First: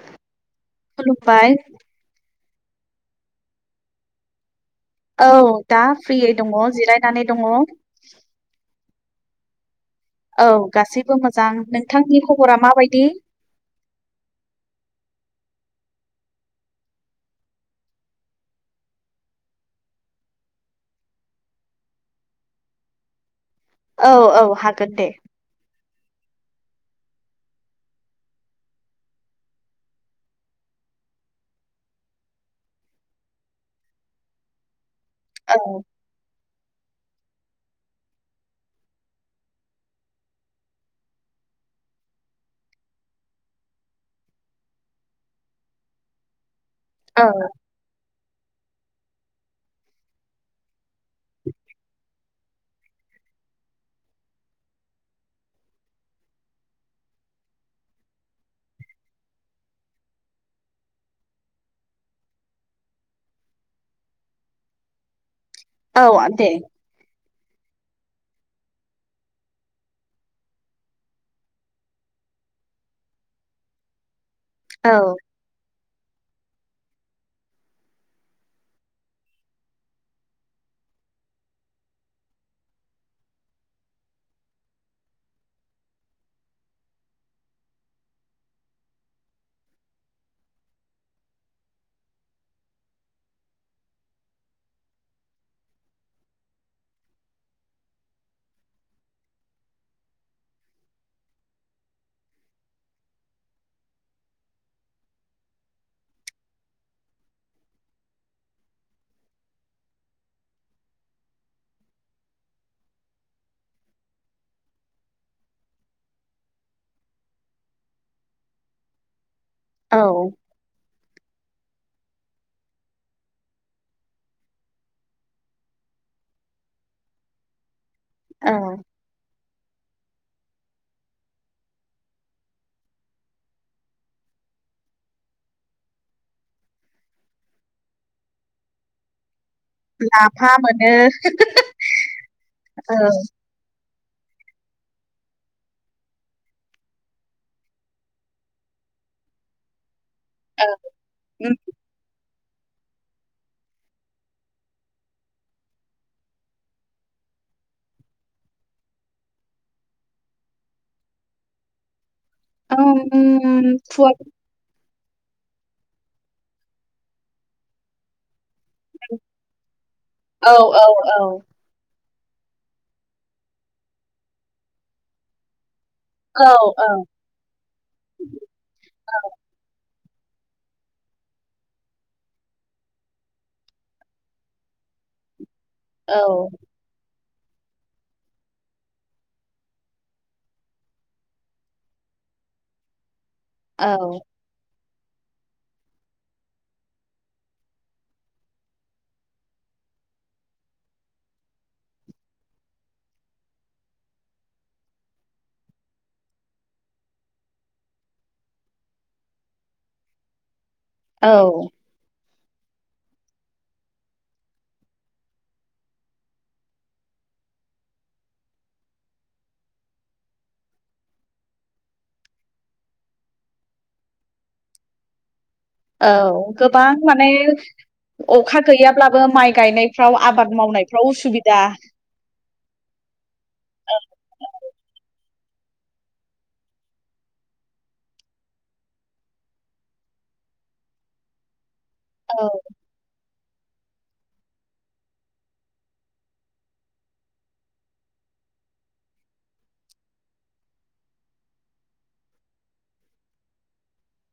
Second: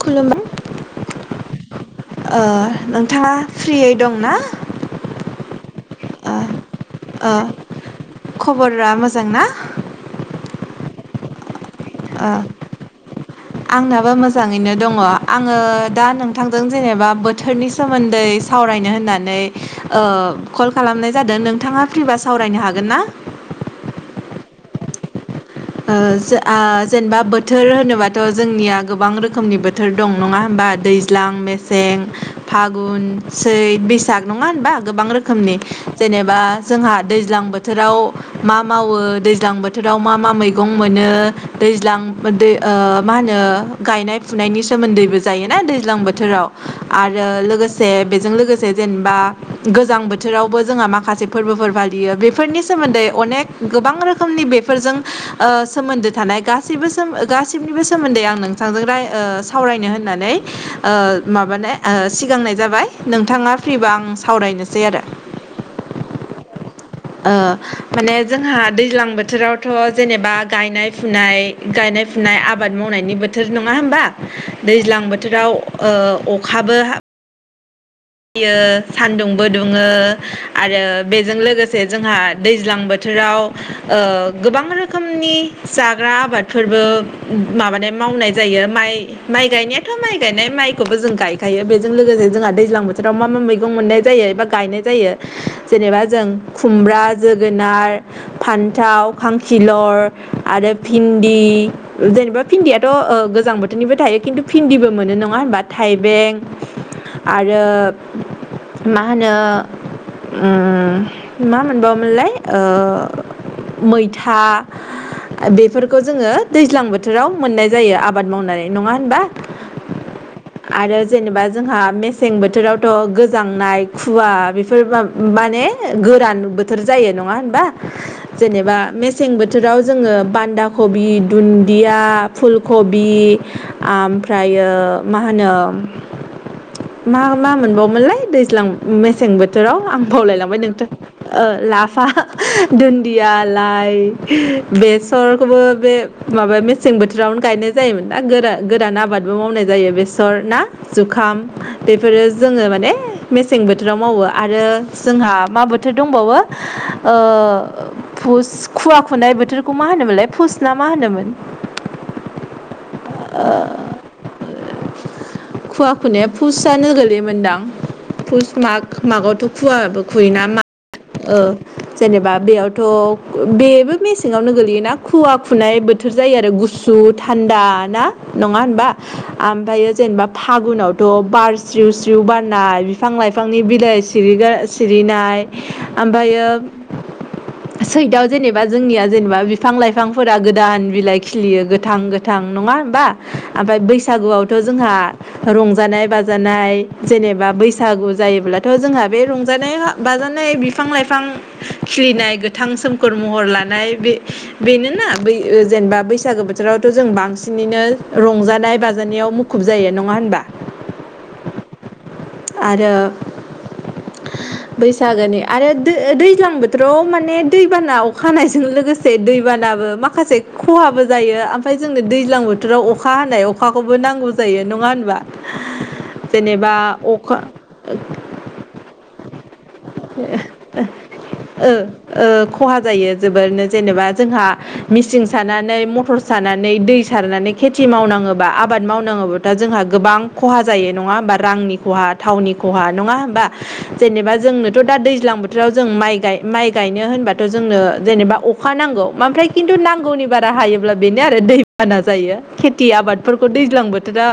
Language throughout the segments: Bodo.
खुलुमबाय खुलुमबाय। ओ नोंथांङा फ्रियै दंना? औ दा फ्रियै दङ जिरायनानै दङ। मोजांना? औ गासैबो मोजां नों आ आंनाबो मोजांङैनो दङ आंङो दा नोंथांजों जेनेबा बोथोरनि सोमोन्दै सावरायनो होननानै ओ कल खालाम नाय जादों नोंथांङा फ्रि बा सावरायनो हागोन ना? औ औ हागोन दे। ओ आ जेनेबा बोथोर होनोबाथ' जोंनिया गोबां रोखोमनि बोथोर दं नङा होमबा? दैज्लां मेसें फागुन सैथ बैसाग नङा होनबा? गोबां रोखोमनि औ जेनेबा जोंहा दैज्लां बोथोराव मा मावो दैज्लां बोथोराव मा मा मैं मैगं मोनो दैज्लां ओ मा होनो गायनाय फुनायनि सोमोन्दैबो जायोना। ए दैज्लां बोथोराव आरो औ लोगोसे बेजों लोगोसे जेजेनेबा गोजां बोथोरावबो जोंहा माखासे फोरबोफोर फालियो बेफोरनि सोमोन्दै अनेक गोबां रोखोमनि बेफोरजों ओ सोमोन्दो थानाय गासैबो गासैनिबो सोमोन्दै आं नोंथांजों राय ओ सावरायनो होननानै ओ माबानाय ओ सिगांनाय जाबाय नोंथाङा फ्रिबा आं सावरायनोसै आरो। औ आ दे। ओ माने जोंहा दैज्लां बोथोरावथ' जेनेबा गायनाय फुनाय गायनाय फु फुनाय आबाद मावनायनि बोथोर नङा होमबा? औ दैज्लां बोथोराव ओ अखाबो फैयो सान्दुंबो दुङो आरो बेजों लोगोसे जोंहा दैज्लां बोथोर राव बोथोराव ओ गोबां रोखोमनि जाग्रा आबादफोरबो माबानाय माव मावनाय जायो माइ माइ गायनायाथ' माइ गायनाय माइखौबो जों गायखायो बेजों लोगोसे जोंहा दैज्लां बोथो आव मा मा मैगं मोननाय जायो एबा गायनाय जायो जेनेबा जों खुमब्रा जोगोनार फान्थाव खांखिलर आरो भिन्दि जेनेबा भिन्दियाथ' ओ गोजां बोथोरनिबो थायो खिन्थु भिन्दिबो मोनो नङा होनबा थाइबें आरो मा होनो मा मोनबावोमोनलाय ओ मैथा बेफोरखौ जोङो दैज्लां बोथोराव मोननाय जायो आबाद मावनानै नङा होनबा। औ आरो जेनेबा जोंहा मेसें बोथोराव थ' गोजांनाय खुवा बेफोर माने गोरान बोथोर जायो नङा होनबा औ जेनेबा मेसें बोथोर बोथोराव जोङो बान्दा कबि दुन्दिया फुल कबि ओमफ्राय एयो मा होनो मा मा मोनबावोनलाय दैज्लां मसें बोथ बोथोराव आं लाफा बावलायलांबाय मोनो नोंथोर लाफा औ दुन्दिया लाइ बेसरखौबो बे माबा मेसें बोथोरावनो गायनाय जायोमोन दा गोरा गोरान आबाद। आबादबो मावनाय जायो बेसर ना जुखाम। बेफोरो जोङो माने मेसें बोथोराव मावो आरो जोंहा मा बोथोर दंबावो। ओ फुष खुवा खुनाय बोथोरखौ मा होनोमोनलाय फुस ना मा होनोमोन। औ ओम फुआ खुवा खुनो फुसआानो गोलैयोमदां। माग मागआवथ' खुवाबो खुयोना औ मा औ औ ओ जेनेबा बेयावथ' बेबो मेसेङावनो गोगलैयोना खुवा खुनाय बोथ बोथोर जायो औ आरो औ गुसु थान्दा ना नङा होनबा ओमफ्रायायो। जेनेबा फागुनावथ' बार स्रिउ स्रिउ बारनाय बिफां लाइफांनि बिलाइ सिरि सिरिनाय ओमफ्रायो औ सैदआव जेनेबा जोंनिया जेनेबा बिफां लाइफांफोरा गोदान बिलाइ खिलियो गोथां गोथां। नङा होमबा ओमफ्राय औ बैसागुआव थ' जोंहा रंजानाय बाज बाजानाय बैसागु जायोब्लाथ' जोंहा बे रंजानाय बाजानाय बिफां लाइफां खिलिनाय गोथां सोमखोर महर लानाय बे बेनोना बै जेनेबा बैसागु बैसागो बोथोरावथ' जों बांसिनैनो रंजानाय बाजानायाव मुखुब जायो नङा होनबा। औ आरो बैसागोनि आरो दैज्लां बोथोराव माने दैबाना अखानायजों लोगोसे दैबानाबो माखासे खहाबो जायो ओमफ्राय जोंनो दैज्लां बोथोराव अखा हानाय अखा खौबो नांगौ जायो नङा होनबा। औ जेनेबा गोबां माने अखा अखा गैयाब्लाबो माइ गायनायफ्राव आबाद मावनायफ्राव उसुबिदा। ओ खहा जायो जोबोरनो जेनेबा जोंहा मिसिं सानानै मथर सानानै दै सारनानै खेथि मावनाङोबा आबाद मावनाङोबाथा जोंहा गोबां खहा जायो। जायो नङा होमबा रांनि खहा औ थावनि खहा नङा होनबा। जेनेबा जोंनोथ दा दैज्लां बोथोराव जों माइ गाय माय गायनो होनबाथ जोंनो जेनेबा अखा अखा नांगौ आमफ्राय किन्तु नांगौनि बारा हायोब्ला बेनो आरो दैबाना जायो खेति आबादफोरखौ दैज्लां बोथोरा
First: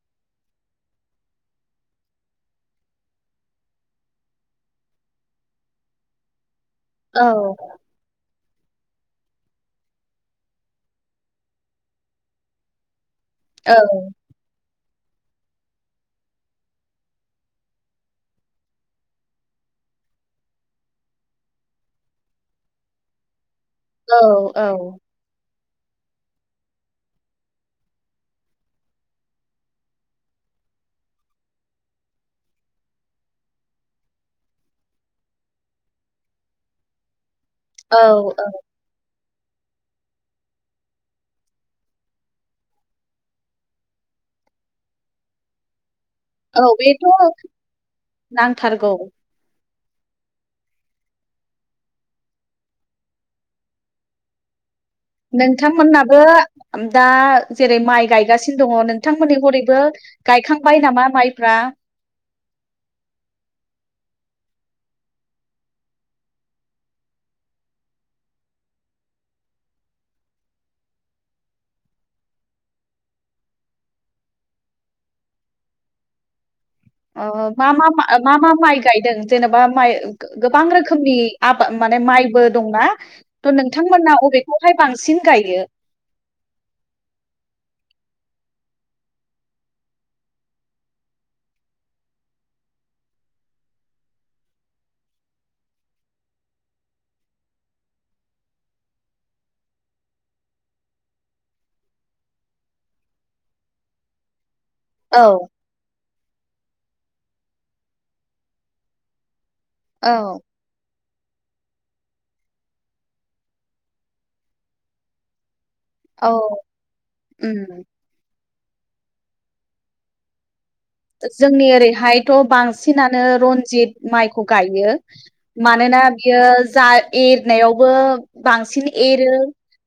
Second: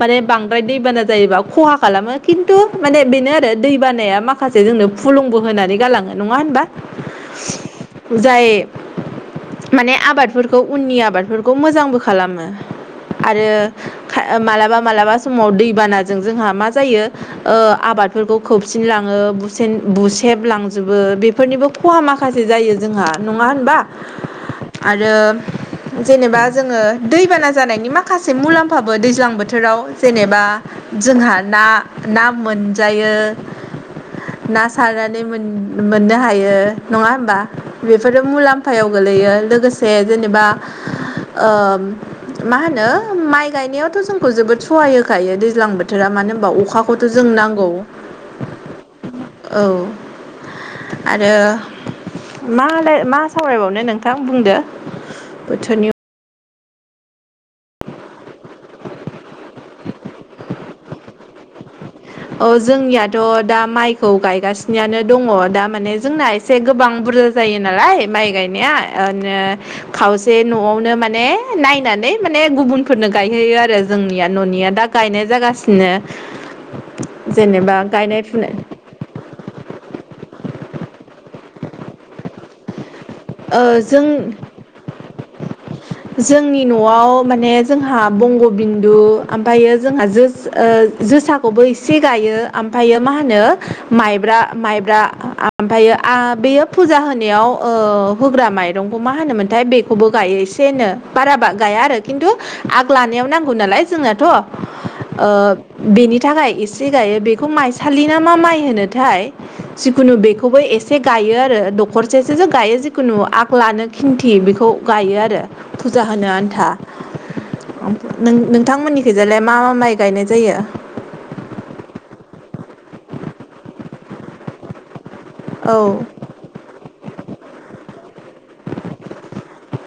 माने बां फ्राय दैबाना जायोबा खहा खालामो खिन्थु माने बेनो आरो दैबानाया माखासे जोंनो फुलुंबो होयो। होनानै गालाङो नङा होनबा। औ जाय माने आबादफोरखौ उननि आबादफोरखौ मोजांबो खालामो। आरो औ खा मालाबा मालाबा समाव दैबानाजों जोंहा मा जायो ओ आबादफोरखौ खोबसिनलाङो बुसेन‌‌ बुसि बलांजोबो बेफोरनिबो खहा माखासे जायो जोंहा नङा होनबा औ आरो जेनेबा जोङो दैबाना जानायनि माखासे मुलाम्फाबो दैज्लां बोथोराव जेनेबा जोंहा ना ना मोनजायो ना सारनानै मोन-मोननो हायो नङा होनबा औ बेफोरो औ मुलाम्फायाव गोलैयो लोगोसे जेनेबा ओम मा होनो माइ गायनायावथ जोंखौ जोबोद सहाय होखायो दैज्लां बोथोरा मानो होमबा औ अखाखौथ' बेथ' जोंनो नांगौ नांथारगौ औ आरो मालाय मा सावरायबावनो नोंथां बुंदो नोंथां बोथोरनि मोननाबो दा जेरै माइ गायगासिनो दङ नोंथांमोननि हरैबो गायखांबाय नामा माइफ्रा आ अ जोंनियाथ‌' दा माइखौ गायगासिनोआनो दङ दा माने जोंना एसे गोबां बुरजा जायो नालाय माइ गायनाया ओ नो खावसे नआवनो माने नायनानै माने गुबुनफोरनो गायहोयो आरो जोंनिया ननिया दा गायनाय जागासिनो औ औ मा जेनेबा मा गायनाय मा मा फुनाय माइ गायदों जेनेबा माइ गोबां रोखोमनि आबा माने माइबो दंना थ' ओ जों नोंथांमोना अबेखौहाय बांसिन गायो जोंनि नआव माने जोंहा बंगबिन्दु आमफायो जोंहा जोस ओ जोसाखौबो एसे गायो आम फायो मा होनो माइब्रा माइब्रा आमफायो आ बेयो फुजा होनायाव ओ होग्रा माइरंखौ मा होनोमोनथाय बेखौबो गायो एसेनो बारा बा गाया आरो खिन्थु आगलानाया नांगौ नालाय जोंनाथ ओ औ बेनि थाखाय एसे गायो बेखौ माइसालि ना मा माइ होनोथाय जिखुनु औ बेखौबो एसे गायो आरो दखरसेसोसो गायो जिखुनु आगलानो खिन्थि बेखौ गायो आरो फुजा होनो औ आन्था उम ओम नों नों थां मोननिखैजालाय मा मा माइ गायनाय जायो जोंनि ओरैहायथ' बांसिनानो रनजित माइखौ गायो औ मानोना बियो जा एरनायावबो बांसिन एरो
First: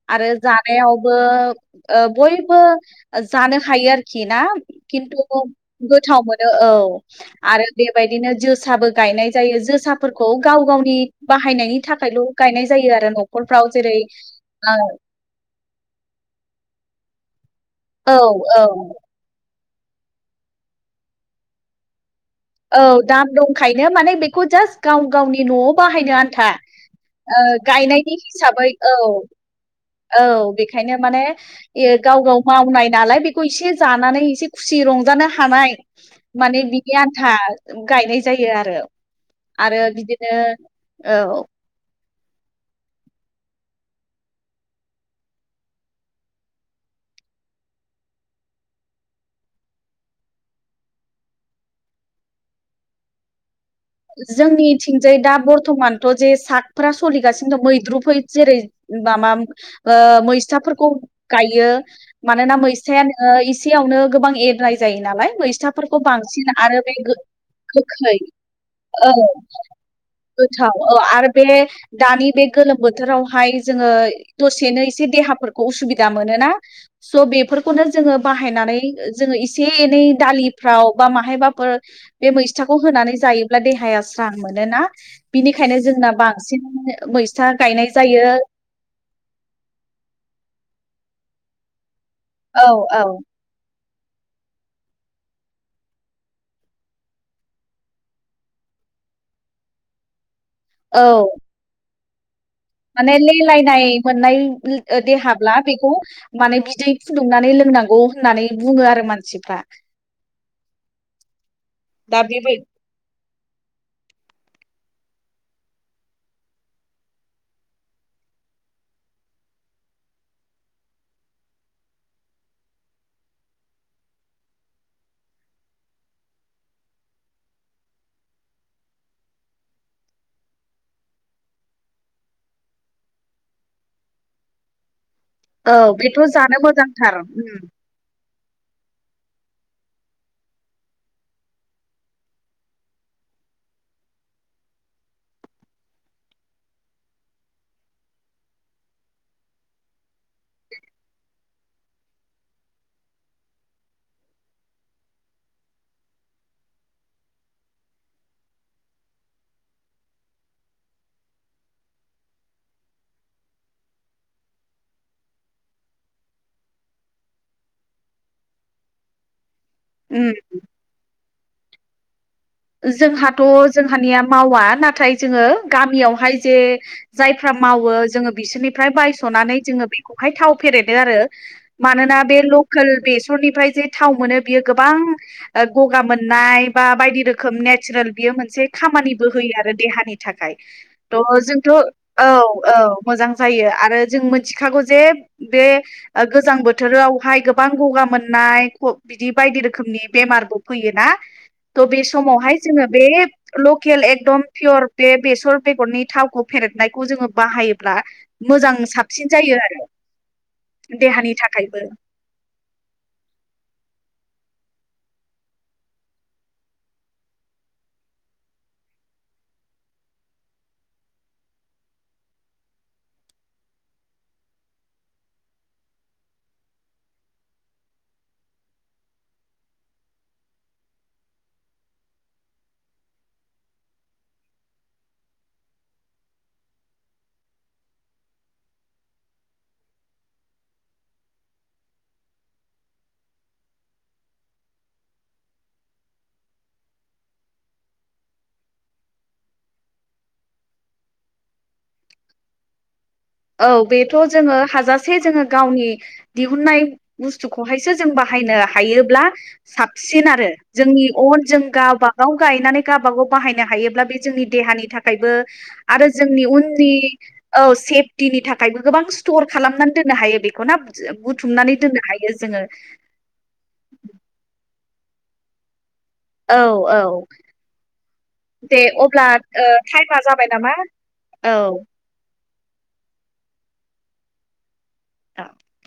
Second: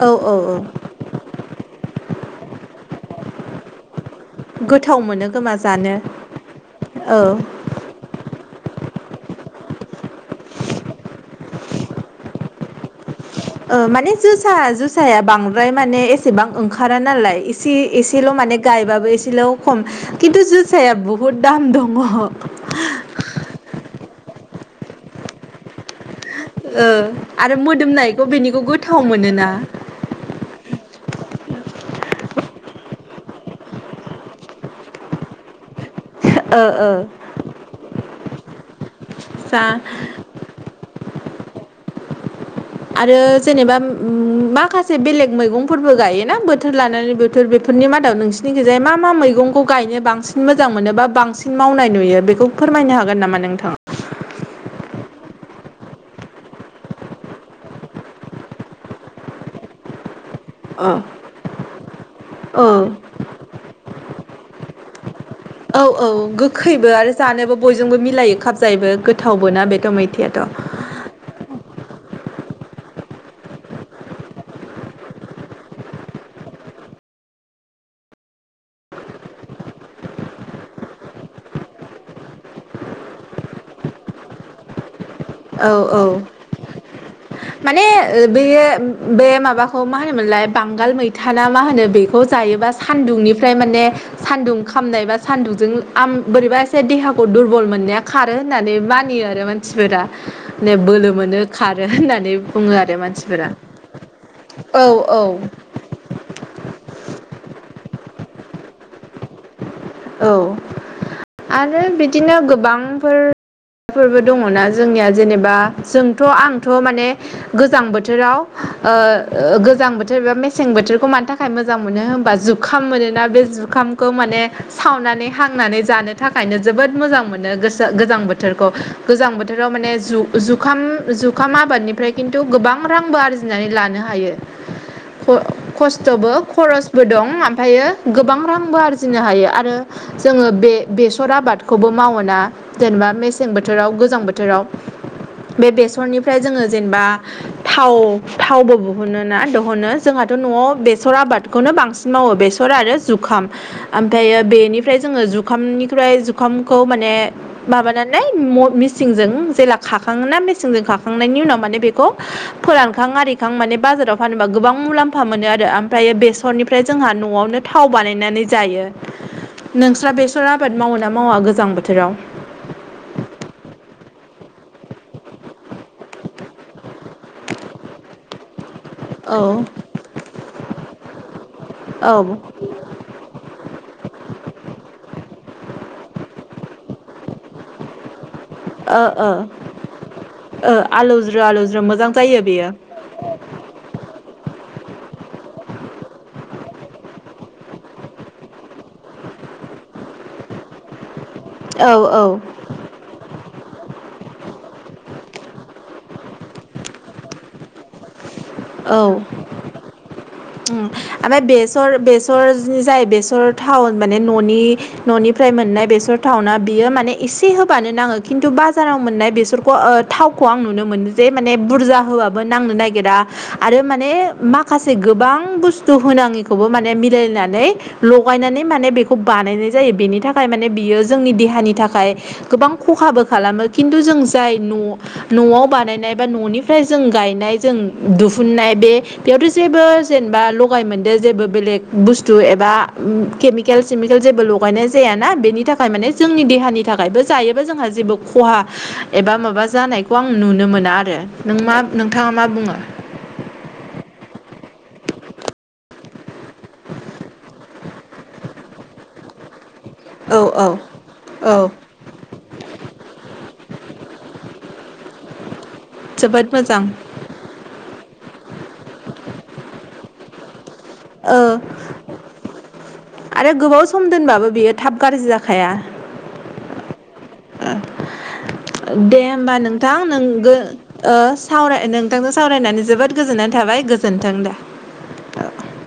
औ आरो औ जानायावबो ओ बयबो जानो हायो आरो खि ना गोथाव मोनो खिन्थु खोमा जानो गोथाव मोनो औ औ आरो बेबायदिनो जोसाबो गायनाय जायो जोसाफोरखौ गाव गावनि बाहायनायनि थाखायल गायनाय जायो आरो न'खरफ्राव ओ जेरै माने जोसा जोसाया बांद्राय माने एसेबां ओंखारा नालाय एसे ओ एसेल माने औ गायबाबो एसेल खम खिन्थु जोसाया बुहुद दाम दङ औ दाम दंखायनो माने बेखौ जास्ट गाव गावनि नआव बाहायनो आ न्था ओ ओ आरो गायनायनि मोदोमनायखौ बेनिखौ हिसाबै औ गोथाव मोनोना औ बेखायनो माने इयो गाव गाव मावनाय नालाय बेखौ इसे जानानै एसे खुसि रंजानो हानाय ओ माने ओ बिनि आन्था गायनाय जायो आरो जा आरो बिदिनो औ आरो जेनेबा उम माखासे बेलेग मैगंफोरबो गायोना बोथोर लानानै बोथोर बे फोरनि मादाव नोंसिनिखैजाय मा मा मैगंखौ गायनो बांसिन मोजां मोनो बा बांसिन मावनाय नुयो बेखौ फोर मायनो हागोन नामा नोंथाङा? थ जे सागफ्रा सलिगासिनो दं मैद्रु फै जेरै मा माम ओ। साफोरखौ अ गायो मानोना औ मैस्थायानो ओ एसेयावनो गोबां एरनाय जायो नालाय। औ मैस्थाफोरखौ औ बांसिन गोखैबो बे आरो जानोबो बयजोंबो गोखै मिलायो खा औ गोथाव औ आरो बे। दानि बे गोलोम बोथोरावहाय जोङो दसेनो एसे देहाफोरखौ उसुबिदा मोनोना। स' बेफोरखौनो जोङो बाहायनानै जोङो एसे एनै दालिफ्राव बा माहायबाफोर। बे मैस्थाखौ होनानै जायोब्ला देहाया स्रां मोनोना। औ बिनिखायनो औ जोंना बांसिन मैस्था माने गायनाय जायो बेयो बे माबाखौ मा होनोमोन। लाय बांगाल मैथाना मा होनो बेखौ औ जायोबा औ सान्दुंनिफ्राय माने। सान्दुं खामनाय बा सान्दुंजों आम बोरैबा एसे देहाखौ दुरबल मोननाया खारो होननानै मा। नियो फैयो आरो मानसिफोरा मे औ बोलो मोनो खारो होननानै। बुङो आरो माने मानसिफोरा लेलायनाय औ मोननाय औ देहाब्ला बेखौ माने बिदै फुदुंनानै लों। नांगौ होननानै बुङो आरो मानसिफ्रा। औ आरो दा बिदिनो बेबाय गोबांफोर। माफोरबो दङना जोंनिया जेनेबा जोंथ' आंथ' माने गोजां बोथोराव। ओ गोजां बोथोर एबा मेसें बोथोरखौ मानि थाखाय मोजां मोनो होनबा जुखाम मोनोना बे जुखाम। खौ माने। सावनानै हांनानै जानो थाखायनो जोबोद मोजां मोनो गोसो गोजां बोथोरखौ गोजां बोथोर। बोथोराव माने जुखाम -जुखाम आबादनिफ्राय खिन्थु गोबां रांबो आरजिनानै लानो हायो। ख औ बेथ' खस्थ'बो जानो खरसबो मोजांथार दं उम ओमफ्रायो गोबां रांबो आरजिनो हायो। आरो जोङो बे बेसर आबादखौबो मावोना जेनेबा मेसें बोथोराव गोजां बोथोराव। दाव। बे बेसरनिफ्राय जोङो जेनेबा थाव थावबो दिहुनो ना दिहुनो जोंहा। दाथ'आव बेसर आबादखौनो बांसिन मावो बेसर आरो जुखाम जायो बेनिफ्राय जोङो जुखामनिफ्रा जुखामखौ माने माबानालाय मिसिं। जों जेला खाखाङोना मिसिंजों खाखांनायनि उनाव माने बेखौ फोरानखां आरिखां माने बाजाराव फानोबा गोबां मुलाम्फा मोनो आरो ओमफ्रायो बेसरनिफ्राय जोंहा न'आवनो थाव बानायनानै जायो। नोंस्रा उम बेसर आबाद मावो ना मावा गोजां बोथोराव? जोंहाथ' जोंहानिया मावा नाथाय जोङो गामियावहाय जे जायफ्रा मावो जोङो बिसोरनि। निफ्राय औ बायस'नानै जोङो बेखौहाय थाव फेरेदो आरो औ मानोना बे ओ लकेल बेसरनिफ्राय। जे थाव मोनो बियो गोबां गगा मोननाय बा बायदि रोखोम नेचारेल। बेयो मोनसे खामानिबो ओ होयो आरो देहानि थाखाय ओ थ आलौज्रो जोंथ' आलौज्रो मोजां औ जायो बेयो औ। मोजां जायो आरो जों मिथिखागौ। जे बे गोजां बोथोरावहाय गोबां गगा मोननाय बिदि बायदि रोखोम। नि बेमारबो फैयोना थ' औ बे समावहाय जोङो बे। लकेल एकदम पियर बे बेसर बेगरनि थावखौ फेरेदनायखौ जोङो बाहायोब्ला। मोजां साबसिन जायो आरो। उ देहानि ओमफ्राय थाखायबो बेसर बेसर जाय बेसर थाव। माने ननि न'निफ्राय मोननाय बेसर टावना बियो माने एसे होबानो नाङो खिन्थु बाजाराव। मोननायखौ ओ थावखौ आं नुनो मोनो जे बुरजा होआबो नांनो नागिरा आरो मा। माने माखासे। गोबां बुस्थु होनाङिखौ माने मिलायनानै लगायनानै माने बेखौ बानायनाय जायो बि। बेनि थाखाय माने बियो जोंनि देहानि थाखाय गोबां खहाबो खालामो खिन्थु जों जाय न' न'आव बानायनाय बा न'निफ्राय जों गायनाय जों दिुहुननाय बे बेयावथ' जेबो। जेबा लागाय मोनदेर जेबो बेलेक बुसथु एबा उ केेमिकेल सिमिके जेबो लगायनाय जाया। ना बेनि थाखाय माने जोंनि देहानि थाखायबो जायोबा जोंहा जेबो खहा एबा माबा जानाय। बेखौ आं नुनो मोना आरो नों मा नोंथाङा मा बुङो। औ बेथ' जों हाजासे जों गावनि दिहुननाय बुस्थुखौहायसो जों बाहा नो हायोब्ला साबसिन औ आरो औ जोंनि अन जों औ गावबागाव गायनानै गावबागाव बाहायनो हायोब्ला बे जोंनि दे देहानि थाखायबो आरो जोंनि जोबोद मोजां उननि औ से- पथिनि थाखायबो गोबां स्टर खालामनानै दोननो हायो बेखौ नाव औ---आरो गोबाव सम दोनबाबो बियो थाब गाज्रि जाखाया। औ औ [unintelligible] दे अब्ला होमबा ओ नोंथां टाइमा जाबाय नोंगो नामा ओ सावरा नोंथांजों [unintelligible] सावरायनानै जोबोद गोजोननाय थाबाय गोजोन्थों दे। [inaudible]